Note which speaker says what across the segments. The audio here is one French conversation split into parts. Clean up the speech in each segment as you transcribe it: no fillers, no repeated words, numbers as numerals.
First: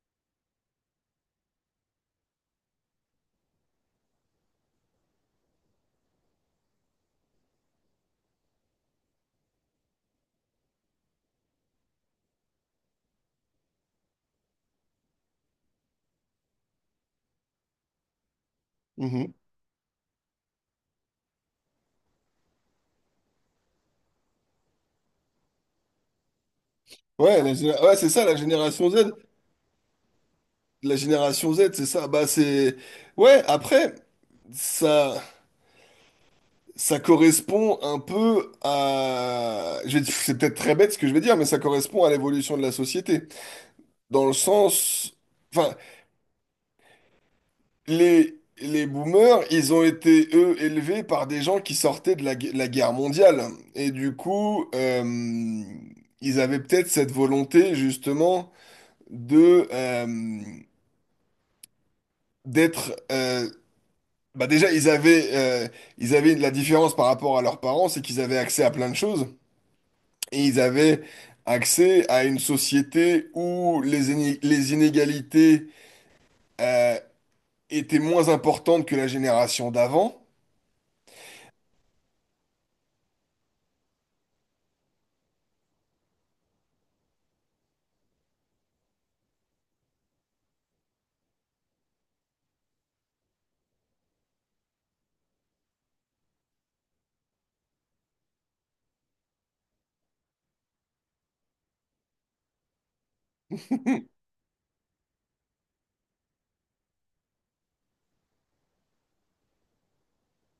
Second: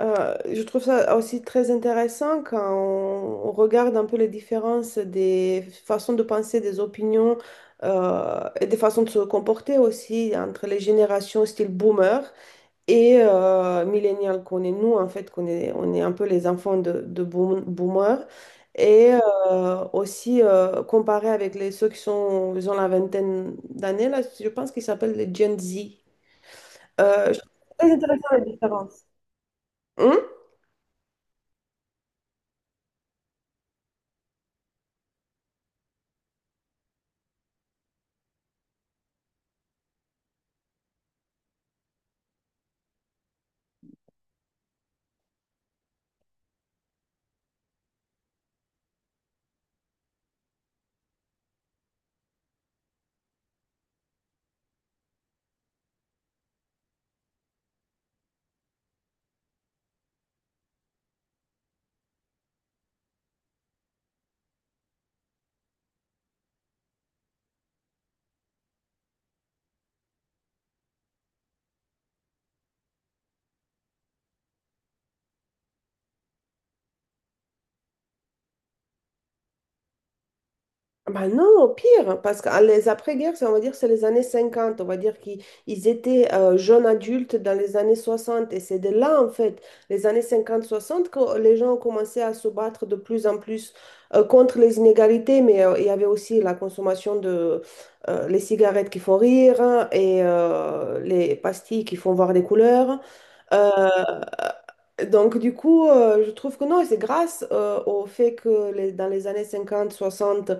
Speaker 1: Je trouve ça aussi très intéressant quand on regarde un peu les différences des façons de penser, des opinions et des façons de se comporter aussi entre les générations style boomer et millennial qu'on est nous en fait, on est un peu les enfants de boomer et
Speaker 2: Mhm.
Speaker 1: aussi comparé avec ceux qui sont, ils ont la vingtaine d'années là, je pense qu'ils s'appellent les Gen Z. Je
Speaker 2: Ouais,
Speaker 1: trouve très
Speaker 2: ouais, c'est ça,
Speaker 1: intéressant
Speaker 2: la
Speaker 1: les
Speaker 2: génération
Speaker 1: différences.
Speaker 2: Z.
Speaker 1: Hum?
Speaker 2: La génération Z, c'est ça. Bah, c'est... Ouais, après, ça, ça correspond un peu à... C'est peut-être très bête ce que je vais dire, mais ça correspond à l'évolution de la société. Dans le sens... Enfin, les boomers, ils ont été, eux, élevés par des gens qui sortaient de la guerre mondiale. Et du coup, ils avaient peut-être cette volonté, justement, de... euh, d'être bah déjà, ils avaient la différence par rapport à leurs parents, c'est qu'ils avaient accès à plein de choses et ils avaient accès à une société où les inégalités euh, étaient moins importantes que la génération d'avant.
Speaker 1: Bah non, au pire, parce que ah, les après-guerres, on va dire, c'est les années 50. On va dire qu'ils ils étaient jeunes adultes dans les années 60, et c'est de là, en fait, les années 50-60, que les gens ont commencé à se battre de plus en plus contre les inégalités. Mais il y avait aussi la consommation de les cigarettes qui font rire, hein, et les pastilles qui font voir des couleurs. euh, euh, Donc, du coup, je trouve que non, et c'est grâce au fait que dans les années 50, 60,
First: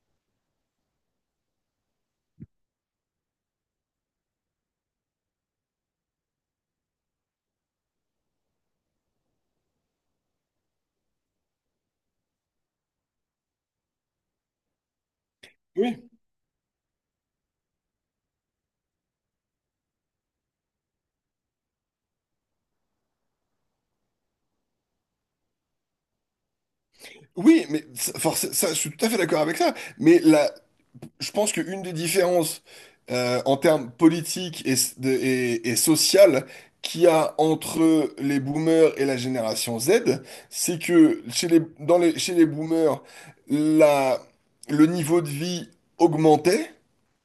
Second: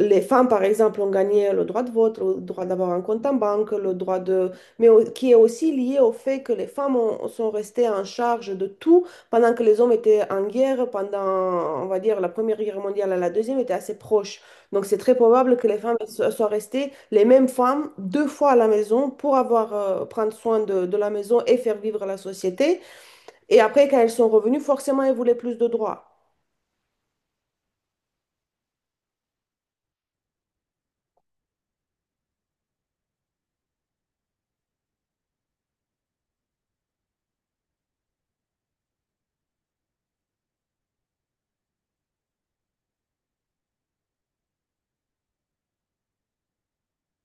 Speaker 1: les femmes, par exemple, ont gagné le droit de vote, le droit d'avoir un compte en banque, le droit de... Mais qui est aussi lié au fait que les femmes sont restées en charge de tout pendant que les hommes étaient en guerre, pendant, on va dire, la Première Guerre mondiale à la Deuxième était assez proche. Donc, c'est très probable que les femmes
Speaker 2: Oui.
Speaker 1: soient restées les mêmes femmes deux fois à la maison pour avoir, prendre soin de la maison et faire vivre la société. Et après, quand elles sont revenues, forcément, elles voulaient plus de droits.
Speaker 2: Oui, mais ça, ça, je suis tout à fait d'accord avec ça. Mais là, je pense qu'une des différences en termes politiques et sociales qu'il y a entre les boomers et la génération Z, c'est que chez les boomers, la, le niveau de vie augmentait.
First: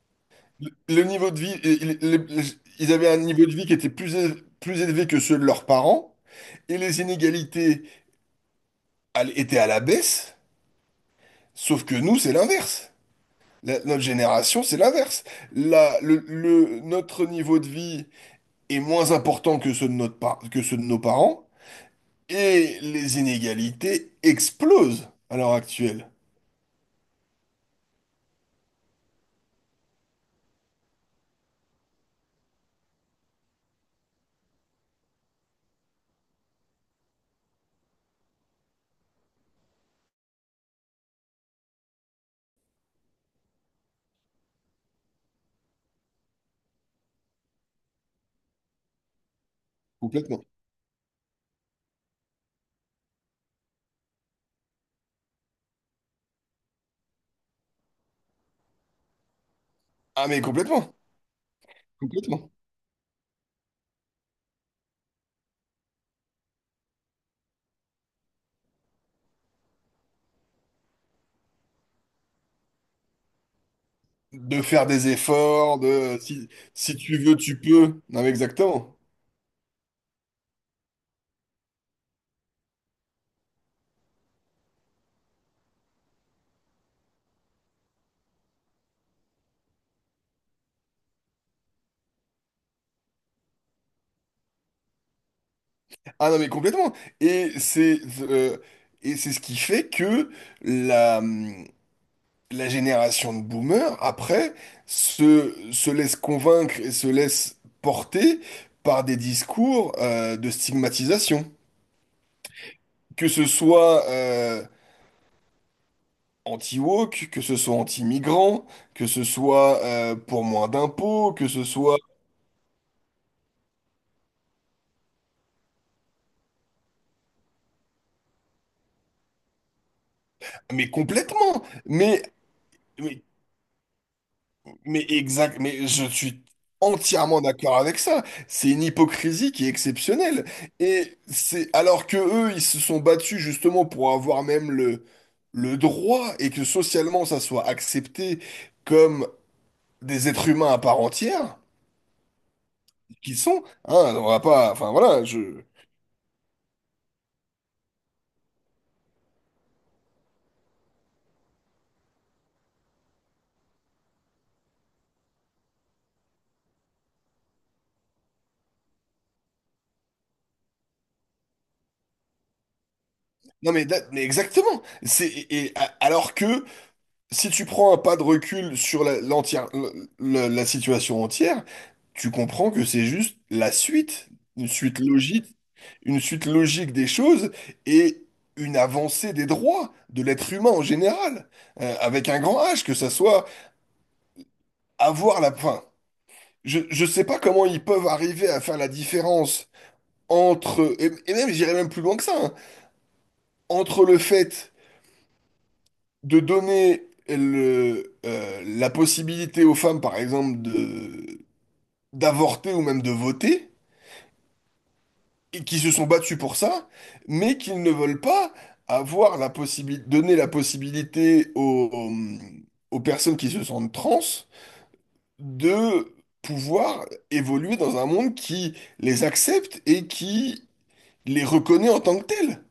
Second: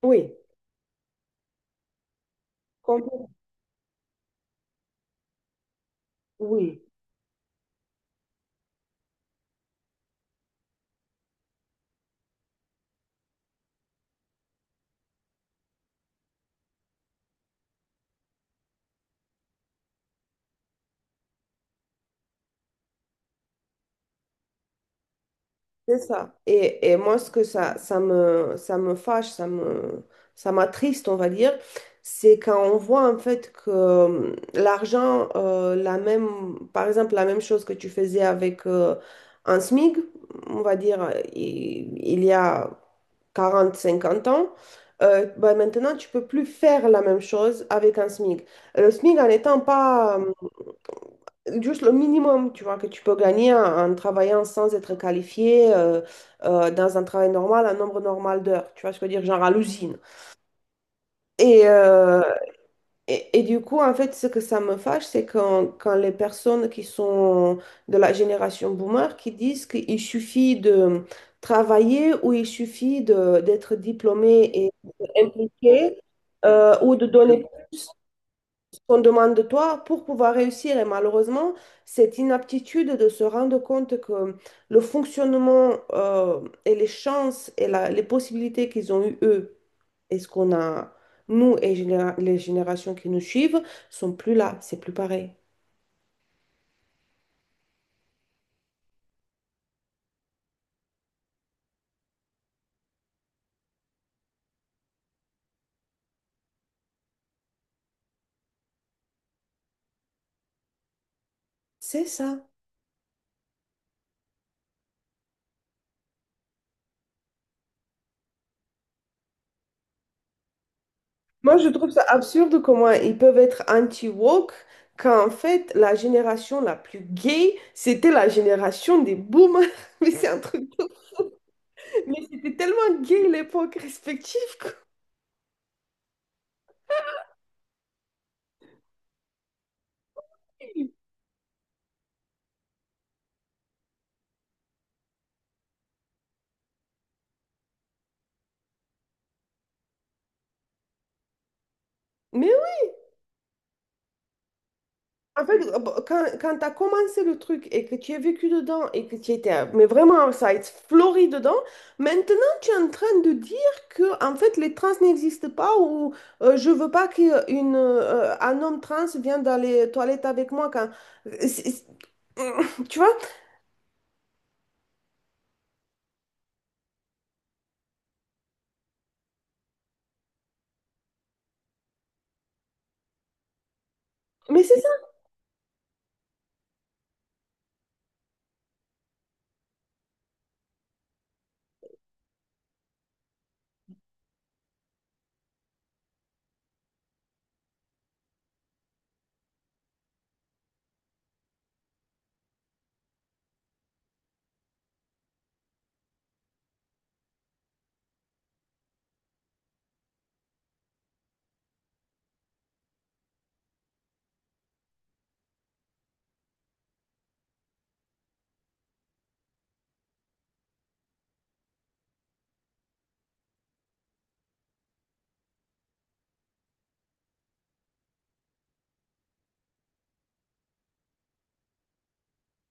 Speaker 1: Oui,
Speaker 2: Le niveau de vie, ils avaient un
Speaker 1: complètement.
Speaker 2: niveau de vie qui était plus élevé que ceux de leurs parents, et
Speaker 1: Oui,
Speaker 2: les inégalités elles étaient à la baisse, sauf que nous, c'est l'inverse. Notre génération, c'est l'inverse. Notre niveau de vie est moins important que ceux de que ceux de nos parents, et les inégalités explosent à l'heure
Speaker 1: c'est
Speaker 2: actuelle.
Speaker 1: ça. Et moi, ce que ça me fâche, ça m'attriste, on va dire, c'est quand on voit en fait que l'argent, la même, par exemple, la même chose que tu faisais avec un SMIC, on va dire, il y a 40 50 ans, bah, maintenant, tu peux plus faire la même chose avec un SMIC. Le SMIC, en n'étant pas
Speaker 2: Complètement.
Speaker 1: juste le minimum, tu vois, que tu peux gagner en travaillant sans être qualifié dans un travail normal, un nombre normal d'heures, tu vois ce que je veux dire, genre à l'usine.
Speaker 2: Ah mais complètement,
Speaker 1: Et, euh,
Speaker 2: complètement.
Speaker 1: et du coup, en fait, ce que ça me fâche, c'est quand les personnes qui sont de la génération boomer qui disent qu'il suffit de travailler, ou il suffit d'être diplômé
Speaker 2: De
Speaker 1: et
Speaker 2: faire des efforts,
Speaker 1: impliqué
Speaker 2: de si,
Speaker 1: ou
Speaker 2: si
Speaker 1: de
Speaker 2: tu veux,
Speaker 1: donner
Speaker 2: tu
Speaker 1: plus
Speaker 2: peux. Non mais
Speaker 1: ce
Speaker 2: exactement.
Speaker 1: qu'on demande de toi pour pouvoir réussir. Et malheureusement, cette inaptitude de se rendre compte que le fonctionnement et les chances et les possibilités qu'ils ont eues, eux, est-ce qu'on a, nous et les générations qui nous suivent, sont plus là, c'est plus pareil.
Speaker 2: Ah non mais complètement. Et c'est c'est ce qui fait que la hum, la génération de boomers, après, se laisse convaincre et se laisse porter par des discours de stigmatisation.
Speaker 1: C'est ça.
Speaker 2: Que ce soit anti-woke, que ce soit anti-migrant, que ce soit pour moins d'impôts, que
Speaker 1: Moi,
Speaker 2: ce
Speaker 1: je trouve
Speaker 2: soit...
Speaker 1: ça absurde comment ils peuvent être anti-woke quand en fait, la génération la plus gay, c'était la génération des boomers. Mais c'est un truc.
Speaker 2: Mais complètement!
Speaker 1: Mais c'était tellement
Speaker 2: Mais
Speaker 1: gay l'époque respective, quoi.
Speaker 2: Mais exact, mais je suis entièrement d'accord avec ça. C'est une hypocrisie qui est exceptionnelle. Et c'est alors que eux, ils se sont battus justement pour avoir même le droit et que socialement ça soit accepté comme des êtres humains à part entière,
Speaker 1: Mais
Speaker 2: qu'ils sont. Hein, on va pas, enfin voilà,
Speaker 1: en fait,
Speaker 2: je.
Speaker 1: bah, quand tu as commencé le truc et que tu as vécu dedans et que tu étais mais vraiment ça a été fleuri dedans, maintenant tu es en train de dire que en fait les trans n'existent pas, ou je veux pas qu'un un homme trans vienne dans les toilettes avec moi quand euh, c'est- c'est- tu vois?
Speaker 2: Non mais, mais exactement. C'est alors que si tu prends un pas de recul sur la, l'entière, le- la situation entière, tu comprends que c'est juste la suite,
Speaker 1: Mais
Speaker 2: une
Speaker 1: c'est...
Speaker 2: suite logique, une suite logique des choses et une avancée des droits de l'être humain en général, avec un grand H, que ça soit avoir la... fin, je sais pas comment ils peuvent arriver à faire la différence entre, et même j'irais même plus loin que ça, hein, entre le fait de donner la possibilité aux femmes, par exemple, de d'avorter ou même de voter, et qui se sont battus pour ça, mais qu'ils ne veulent pas avoir la possibilité, donner la possibilité aux, aux personnes qui se sentent trans de pouvoir évoluer dans un monde qui les accepte et qui les reconnaît en tant que tels.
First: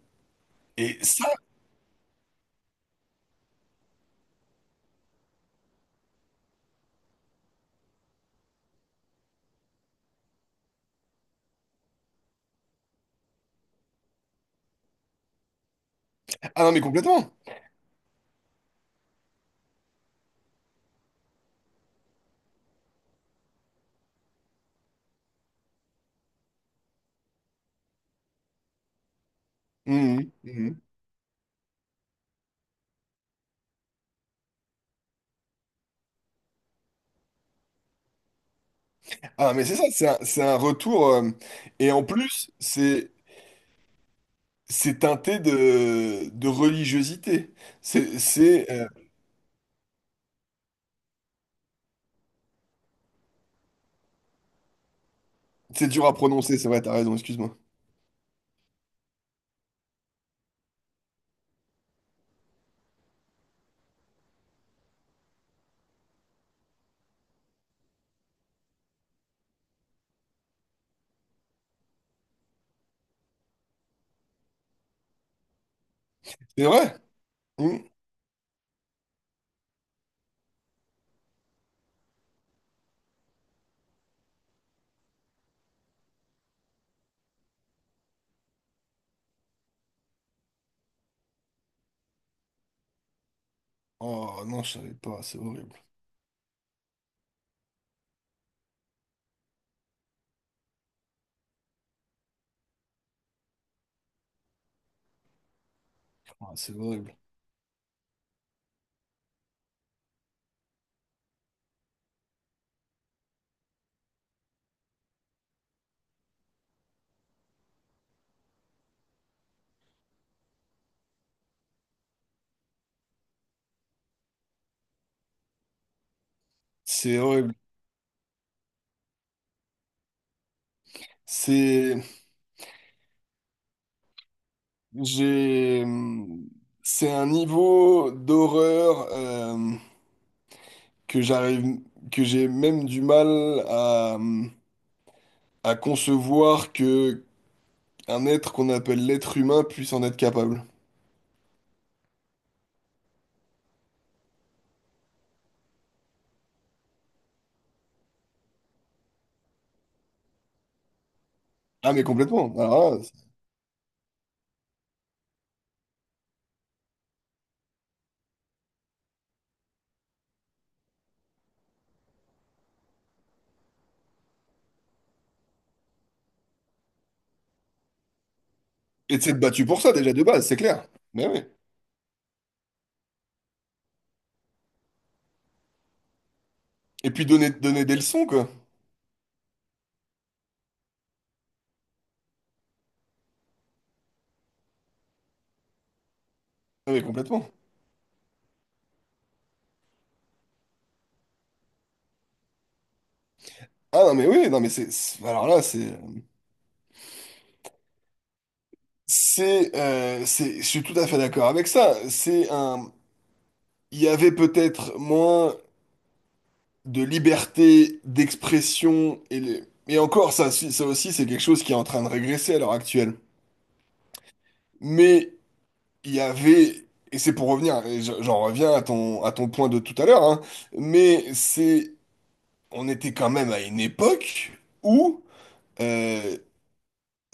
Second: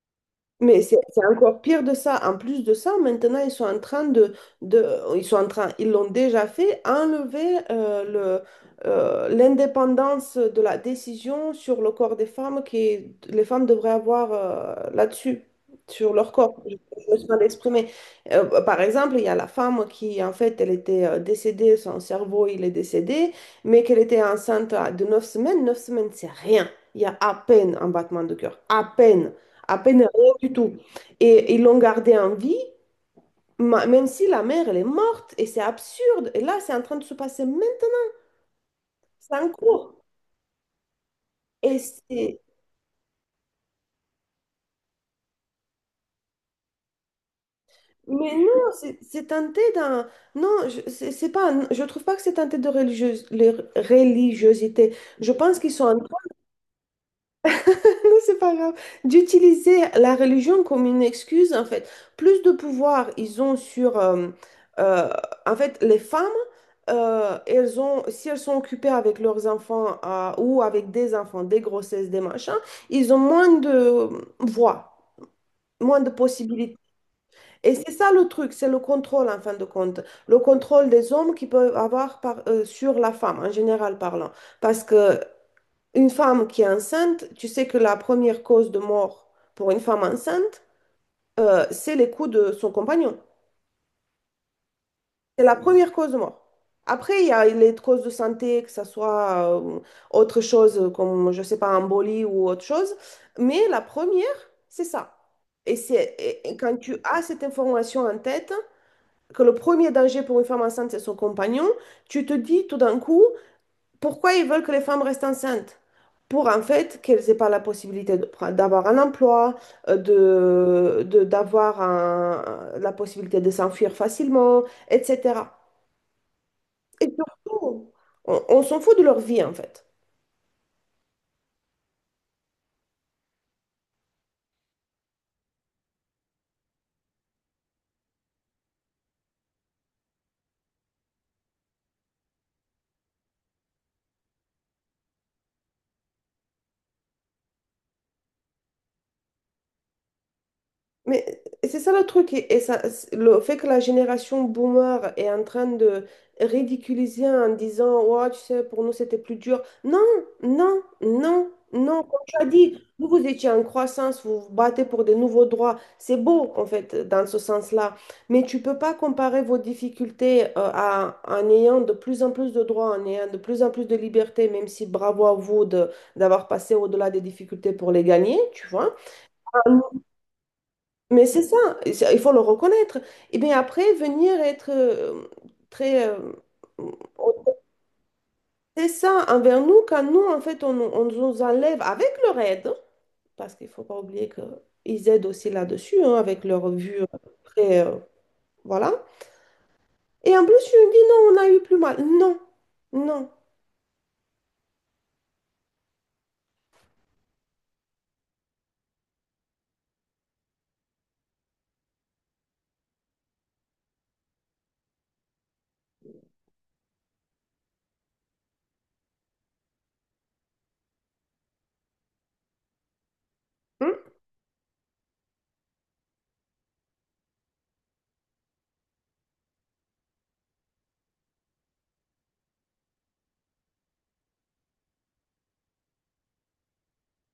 Speaker 1: Mais c'est
Speaker 2: Et
Speaker 1: c'est
Speaker 2: ça,
Speaker 1: encore pire de ça. En plus de ça, maintenant, de ils sont en train, ils l'ont déjà fait, enlever l'indépendance de la décision sur le corps des femmes que les femmes devraient avoir là-dessus, sur leur corps.
Speaker 2: ah non
Speaker 1: Je
Speaker 2: mais
Speaker 1: je me suis
Speaker 2: complètement.
Speaker 1: mal exprimée. Par exemple, il y a la femme qui, en fait, elle était décédée, son cerveau, il est décédé, mais qu'elle était enceinte de 9 semaines. Neuf semaines, c'est rien. Il y a à peine un battement de cœur, à peine rien
Speaker 2: Mhm,
Speaker 1: du tout.
Speaker 2: mhm.
Speaker 1: Et ils l'ont gardé en vie, même si la mère, elle est morte, et c'est absurde. Et là, c'est en train de se passer, même, c'est en
Speaker 2: Ah mais c'est ça,
Speaker 1: cours.
Speaker 2: c'est un retour. euh,
Speaker 1: Et
Speaker 2: et en
Speaker 1: c'est...
Speaker 2: plus, c'est teinté de religiosité. C'est
Speaker 1: Mais non,
Speaker 2: c'est, euh,
Speaker 1: c'est teinté d'un... Non, c'est pas... Je trouve pas que c'est teinté de religieuse, les religiosité. Je pense qu'ils sont
Speaker 2: C'est
Speaker 1: en...
Speaker 2: dur à prononcer, c'est vrai, t'as raison, excuse-moi.
Speaker 1: C'est pas grave. D'utiliser la religion comme une excuse, en fait. Plus de pouvoir ils ont sur... euh, en fait, les femmes, elles ont, si elles sont occupées avec leurs enfants ou avec des enfants, des grossesses, des machins, ils ont moins de voix, moins de
Speaker 2: C'est
Speaker 1: possibilités.
Speaker 2: vrai?
Speaker 1: Et
Speaker 2: Hmm.
Speaker 1: c'est ça le truc, c'est le contrôle, en fin de compte. Le contrôle des hommes qu'ils peuvent avoir sur la femme, en général parlant. Parce que une femme qui est enceinte, tu sais que la première cause de mort pour une femme enceinte, c'est les coups de son compagnon.
Speaker 2: Oh non, je savais pas, c'est
Speaker 1: C'est la
Speaker 2: horrible.
Speaker 1: première cause de mort. Après, il y a les causes de santé, que ce soit autre chose comme, je sais pas, embolie ou autre chose. Mais la première, c'est ça. Et c'est et-
Speaker 2: Ah,
Speaker 1: et
Speaker 2: c'est
Speaker 1: quand tu
Speaker 2: horrible.
Speaker 1: as cette information en tête, que le premier danger pour une femme enceinte, c'est son compagnon, tu te dis tout d'un coup, pourquoi ils veulent que les femmes restent enceintes? Pour en fait qu'elles aient pas la possibilité d'avoir un emploi, d'avoir la possibilité de s'enfuir facilement, etc. Et
Speaker 2: C'est horrible.
Speaker 1: surtout, on s'en fout de leur vie en fait.
Speaker 2: C'est. J'ai. C'est un niveau d'horreur que j'arrive. Que j'ai même du mal à concevoir que un être qu'on appelle l'être humain puisse en être capable.
Speaker 1: Mais c'est ça le truc, et ça, le fait que la génération boomer est en train de ridiculiser en disant, ouais, tu sais, pour nous c'était plus dur. Non, non, non,
Speaker 2: Ah,
Speaker 1: non.
Speaker 2: mais
Speaker 1: Comme tu as
Speaker 2: complètement.
Speaker 1: dit, vous, vous étiez en croissance, vous vous battez pour des nouveaux droits. C'est beau, en fait, dans ce sens-là. Mais tu peux pas comparer vos difficultés à, en ayant de plus en plus de droits, en ayant de plus en plus de libertés, même si bravo à vous d'avoir passé au-delà des difficultés pour les gagner, tu vois.
Speaker 2: Et de s'être battu pour ça déjà de base, c'est clair.
Speaker 1: Mais
Speaker 2: Mais
Speaker 1: c'est
Speaker 2: oui.
Speaker 1: ça, et il faut le reconnaître. Et bien après, venir être très... euh,
Speaker 2: Et puis donner des leçons, quoi.
Speaker 1: c'est ça envers nous quand nous, en fait, on nous enlève avec leur aide, parce qu'il ne faut pas oublier qu'ils aident aussi là-dessus, hein, avec leur
Speaker 2: Ah,
Speaker 1: vue
Speaker 2: mais complètement.
Speaker 1: très... euh, voilà. Et en plus, tu me dis, non, on a eu plus mal. Non, non.
Speaker 2: Ah non mais oui, non mais alors là c'est je suis tout à fait d'accord avec ça. C'est un Il y avait peut-être moins de liberté d'expression et encore ça aussi c'est quelque chose qui est en train de régresser à l'heure actuelle.
Speaker 1: Hum.
Speaker 2: Mais il y avait Et c'est pour revenir et j'en reviens à ton point de tout à l'heure hein, mais c'est on était quand même à une époque où euh,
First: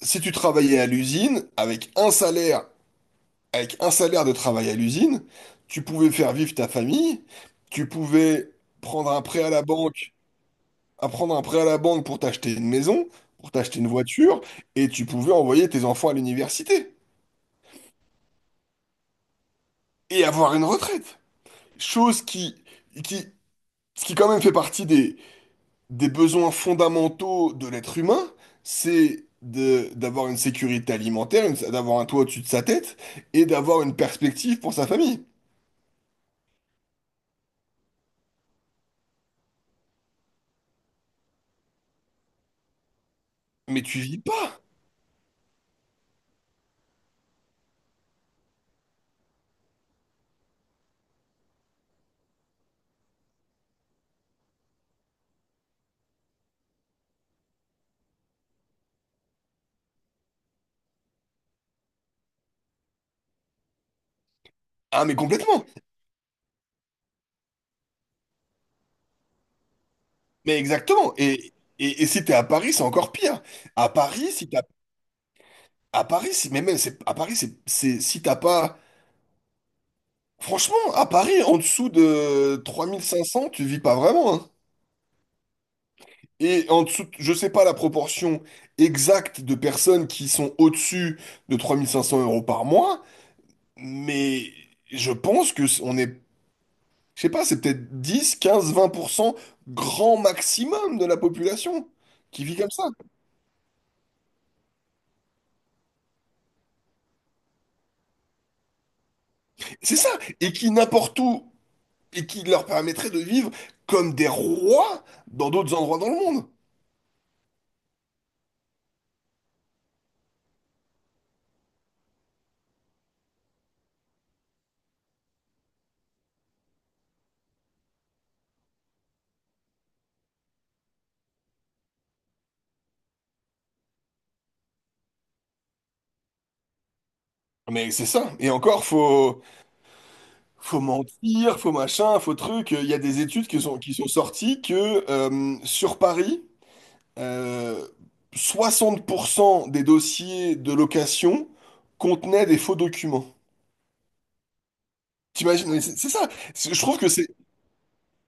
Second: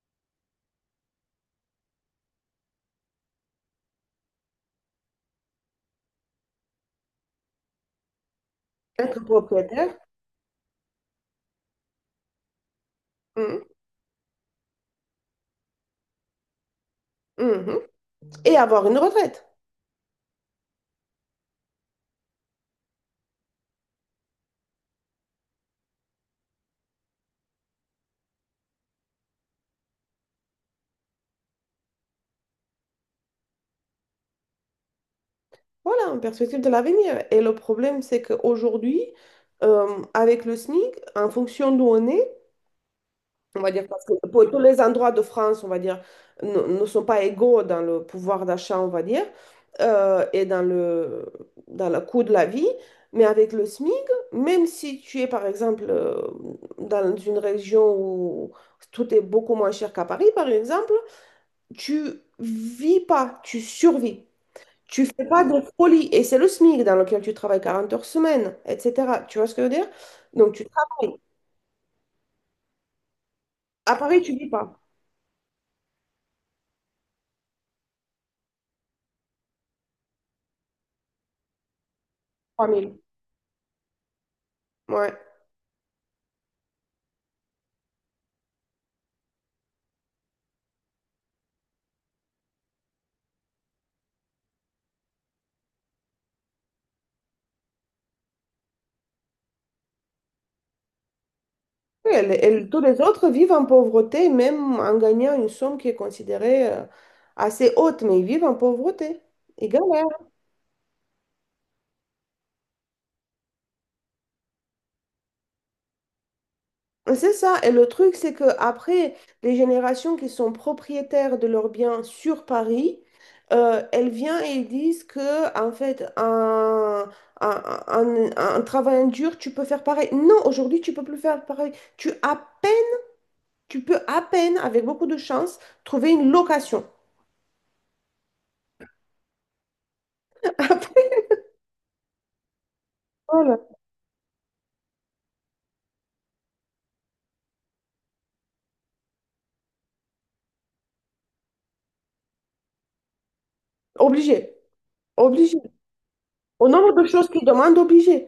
Speaker 2: si tu travaillais à l'usine avec un salaire de travail à l'usine, tu pouvais faire vivre ta famille, tu pouvais prendre
Speaker 1: Être
Speaker 2: un prêt à la
Speaker 1: propriétaire.
Speaker 2: banque, à prendre un prêt à la banque pour t'acheter une maison, pour
Speaker 1: Hum,
Speaker 2: t'acheter une voiture, et tu pouvais envoyer tes enfants à l'université
Speaker 1: hum. Et avoir une retraite.
Speaker 2: et avoir une retraite. Chose qui, ce qui quand même fait partie des besoins fondamentaux de l'être humain, c'est d'avoir une sécurité alimentaire, d'avoir un toit au-dessus de sa tête et d'avoir une perspective pour sa famille.
Speaker 1: Voilà, en perspective de l'avenir. Et le problème, c'est qu'aujourd'hui, euh, avec le SMIC, en fonction d'où on est, on va
Speaker 2: Mais
Speaker 1: dire,
Speaker 2: tu
Speaker 1: parce que
Speaker 2: vis
Speaker 1: pour tous
Speaker 2: pas,
Speaker 1: les endroits de France, on va dire, ne sont pas égaux dans le pouvoir d'achat, on va dire, et dans le coût de la vie. Mais avec le SMIC, même si tu es, par exemple, dans une région où tout est beaucoup moins cher qu'à Paris, par exemple, tu vis pas, tu survis.
Speaker 2: ah
Speaker 1: Tu
Speaker 2: mais
Speaker 1: fais pas de
Speaker 2: complètement.
Speaker 1: folie et c'est le SMIC dans lequel tu travailles 40 heures semaine, etc. Tu vois ce que je veux dire? Donc
Speaker 2: Mais
Speaker 1: tu
Speaker 2: exactement.
Speaker 1: travailles.
Speaker 2: Et si t'es à Paris, c'est encore pire. À
Speaker 1: À Paris,
Speaker 2: Paris,
Speaker 1: tu
Speaker 2: si
Speaker 1: vis
Speaker 2: t'as,
Speaker 1: pas.
Speaker 2: à Paris, si, mais même, c'est, à Paris, c'est, si t'as pas, franchement, à Paris, en dessous de trois
Speaker 1: 3 000.
Speaker 2: mille cinq cents, tu vis pas vraiment, hein.
Speaker 1: Ouais.
Speaker 2: Et en dessous, je sais pas la proportion exacte de personnes qui sont au-dessus de 3 500 € par mois, mais je pense que on est, je sais pas, c'est peut-être dix, quinze, vingt pour cent, grand maximum de la population
Speaker 1: Oui, et,
Speaker 2: qui vit comme
Speaker 1: tous
Speaker 2: ça.
Speaker 1: les autres vivent en pauvreté, même en gagnant une somme qui est considérée assez haute, mais ils vivent en pauvreté. Ils
Speaker 2: C'est
Speaker 1: galèrent.
Speaker 2: ça, et qui n'importe où et qui leur permettrait de vivre comme des rois dans d'autres endroits dans le monde.
Speaker 1: C'est ça. Et le truc, c'est que après, les générations qui sont propriétaires de leurs biens sur Paris, elles viennent et elles disent que, en fait, un travail dur, tu peux faire pareil. Non, aujourd'hui, tu peux plus faire pareil. Tu à peine, Tu peux à peine, avec beaucoup de chance, trouver une location.
Speaker 2: Mais c'est ça. Et encore, faut, faut
Speaker 1: Après,
Speaker 2: mentir, faut machin, faut truc. Il y a des études
Speaker 1: voilà.
Speaker 2: qui sont sorties que sur Paris, euh, 60 % des dossiers de location contenaient des faux documents.
Speaker 1: Obligé. Obligé.
Speaker 2: T'imagines, mais c'est ça.
Speaker 1: Au
Speaker 2: C'est... Je trouve
Speaker 1: nombre de
Speaker 2: que c'est...
Speaker 1: choses qu'ils demandent, obligé.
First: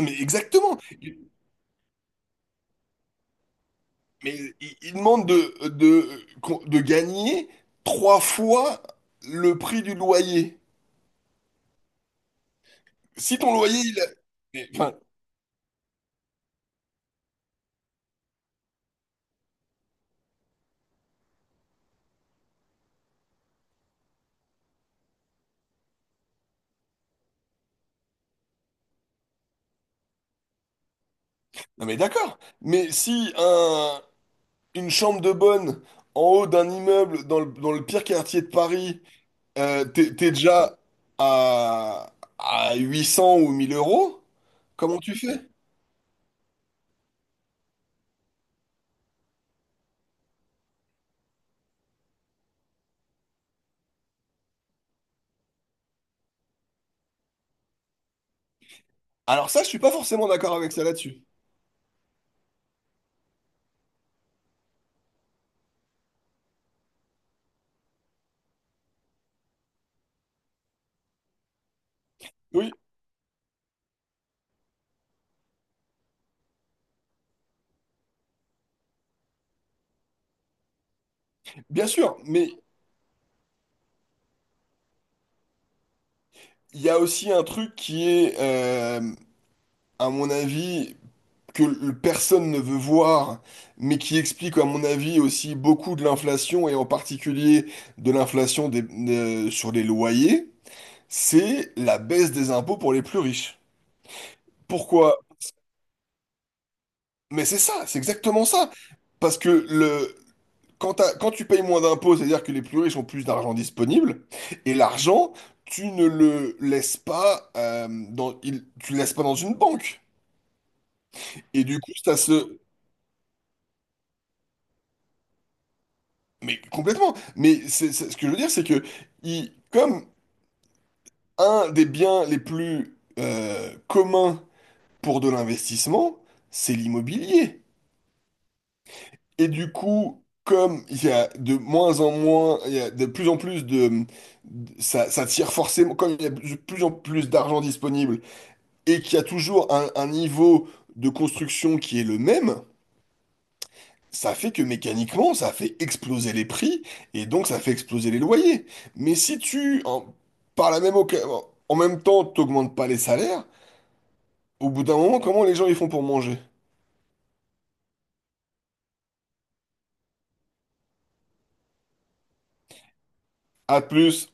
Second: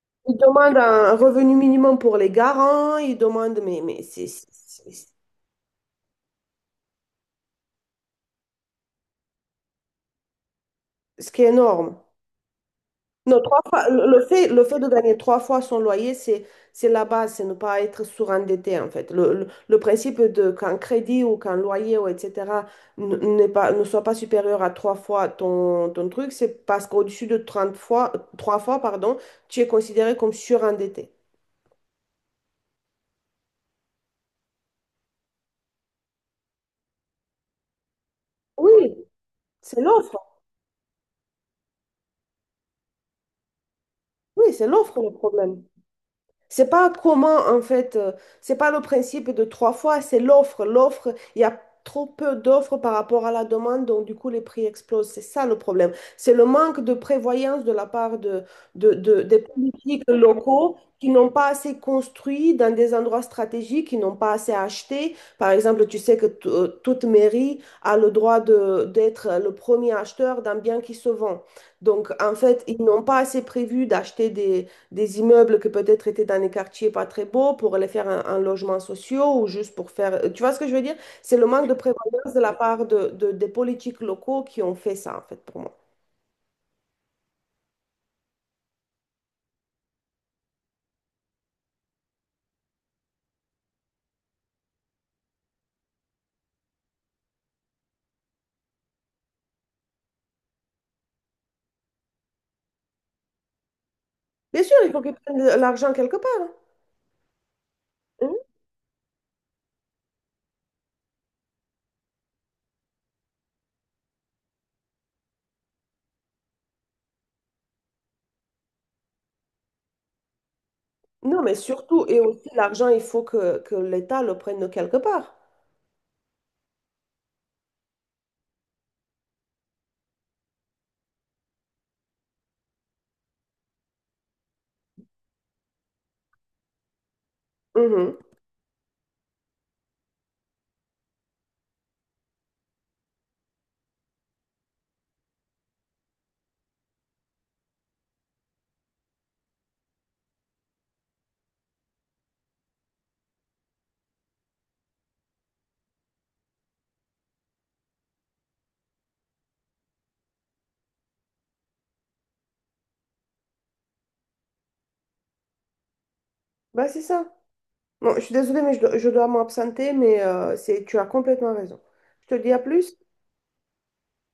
Speaker 2: Mais
Speaker 1: Ils demandent
Speaker 2: exactement.
Speaker 1: un revenu minimum pour les garants, ils demandent, mais, mais c'est
Speaker 2: Mais
Speaker 1: c'est-
Speaker 2: ils
Speaker 1: c'est-
Speaker 2: demandent de gagner trois fois le prix du loyer.
Speaker 1: ce qui est énorme.
Speaker 2: Si
Speaker 1: Non,
Speaker 2: ton
Speaker 1: trois
Speaker 2: loyer,
Speaker 1: fois,
Speaker 2: il
Speaker 1: le
Speaker 2: a-
Speaker 1: le fait, le
Speaker 2: Mais,
Speaker 1: fait de
Speaker 2: enfin,
Speaker 1: gagner trois fois son loyer, c'est la base, c'est ne pas être surendetté en fait. Le principe de qu'un crédit ou qu'un loyer ou etc. N'est pas, ne soit pas supérieur à trois fois ton truc, c'est parce qu'au-dessus de 30 fois, trois fois, pardon, tu es considéré comme surendetté.
Speaker 2: non mais d'accord, mais si un, une chambre de bonne en haut d'un immeuble dans le pire quartier de
Speaker 1: Oui,
Speaker 2: Paris,
Speaker 1: c'est l'offre.
Speaker 2: t'es déjà à, à 800 ou 1000 euros,
Speaker 1: Oui, c'est
Speaker 2: comment
Speaker 1: l'offre le
Speaker 2: tu fais?
Speaker 1: problème. C'est pas comment, en fait, c'est pas le principe de trois fois, c'est l'offre. L'offre, il y a trop peu d'offres par rapport à la demande, donc du coup, les prix explosent. C'est ça le problème. C'est le manque de prévoyance de la part des
Speaker 2: Alors ça, je suis pas
Speaker 1: politiques
Speaker 2: forcément d'accord avec
Speaker 1: locaux
Speaker 2: ça
Speaker 1: qui
Speaker 2: là-dessus.
Speaker 1: n'ont pas assez construit dans des endroits stratégiques, qui n'ont pas assez acheté. Par exemple, tu sais que toute mairie a le droit d'être le premier acheteur d'un bien qui se vend. Donc, en fait,
Speaker 2: Oui,
Speaker 1: ils n'ont pas assez prévu d'acheter des immeubles que peut-être étaient dans des quartiers pas très beaux pour les faire un logement social ou juste pour faire... Tu vois ce que je veux dire? C'est le manque de
Speaker 2: bien sûr,
Speaker 1: prévoyance de
Speaker 2: mais
Speaker 1: la part des politiques locaux qui ont fait ça, en fait, pour moi.
Speaker 2: il y a aussi un truc à mon avis, personne ne veut voir, mais qui explique, à mon avis, aussi beaucoup de l'inflation, et en particulier de l'inflation des- sur les loyers, c'est la baisse des impôts pour les plus riches.
Speaker 1: Bien sûr, il faut
Speaker 2: Pourquoi?
Speaker 1: qu'ils prennent de l'argent quelque part.
Speaker 2: Mais c'est ça, c'est
Speaker 1: Hein. Mhm.
Speaker 2: exactement ça. Parce que quand tu payes moins d'impôts, c'est-à-dire que les plus riches ont plus d'argent disponible, et l'argent, tu ne le laisses pas, tu le laisses pas dans une banque.
Speaker 1: Non, mais
Speaker 2: Et du coup,
Speaker 1: surtout,
Speaker 2: ça
Speaker 1: et aussi
Speaker 2: se,
Speaker 1: l'argent, il faut que l'État le prenne de quelque part.
Speaker 2: mais complètement. Mais ce que je veux dire, c'est que comme un des biens les plus communs pour de l'investissement, c'est l'immobilier.
Speaker 1: Mhm.
Speaker 2: Et du coup, comme il y a de moins en moins, il y a de plus en plus ça, ça tire forcément, comme il y a de plus en plus d'argent disponible et qu'il y a toujours un niveau de construction qui est le même. Ça fait que mécaniquement, ça fait exploser les prix et donc ça fait exploser les loyers. Mais si tu, en, par la même oca- en même temps, t'augmentes pas les salaires, au bout d'un moment, comment les gens ils font pour manger?
Speaker 1: Bah, c'est ça. Bon, je suis désolée, mais je dois m'absenter, mais c'est, tu as complètement raison. Je te dis à plus.
Speaker 2: À plus.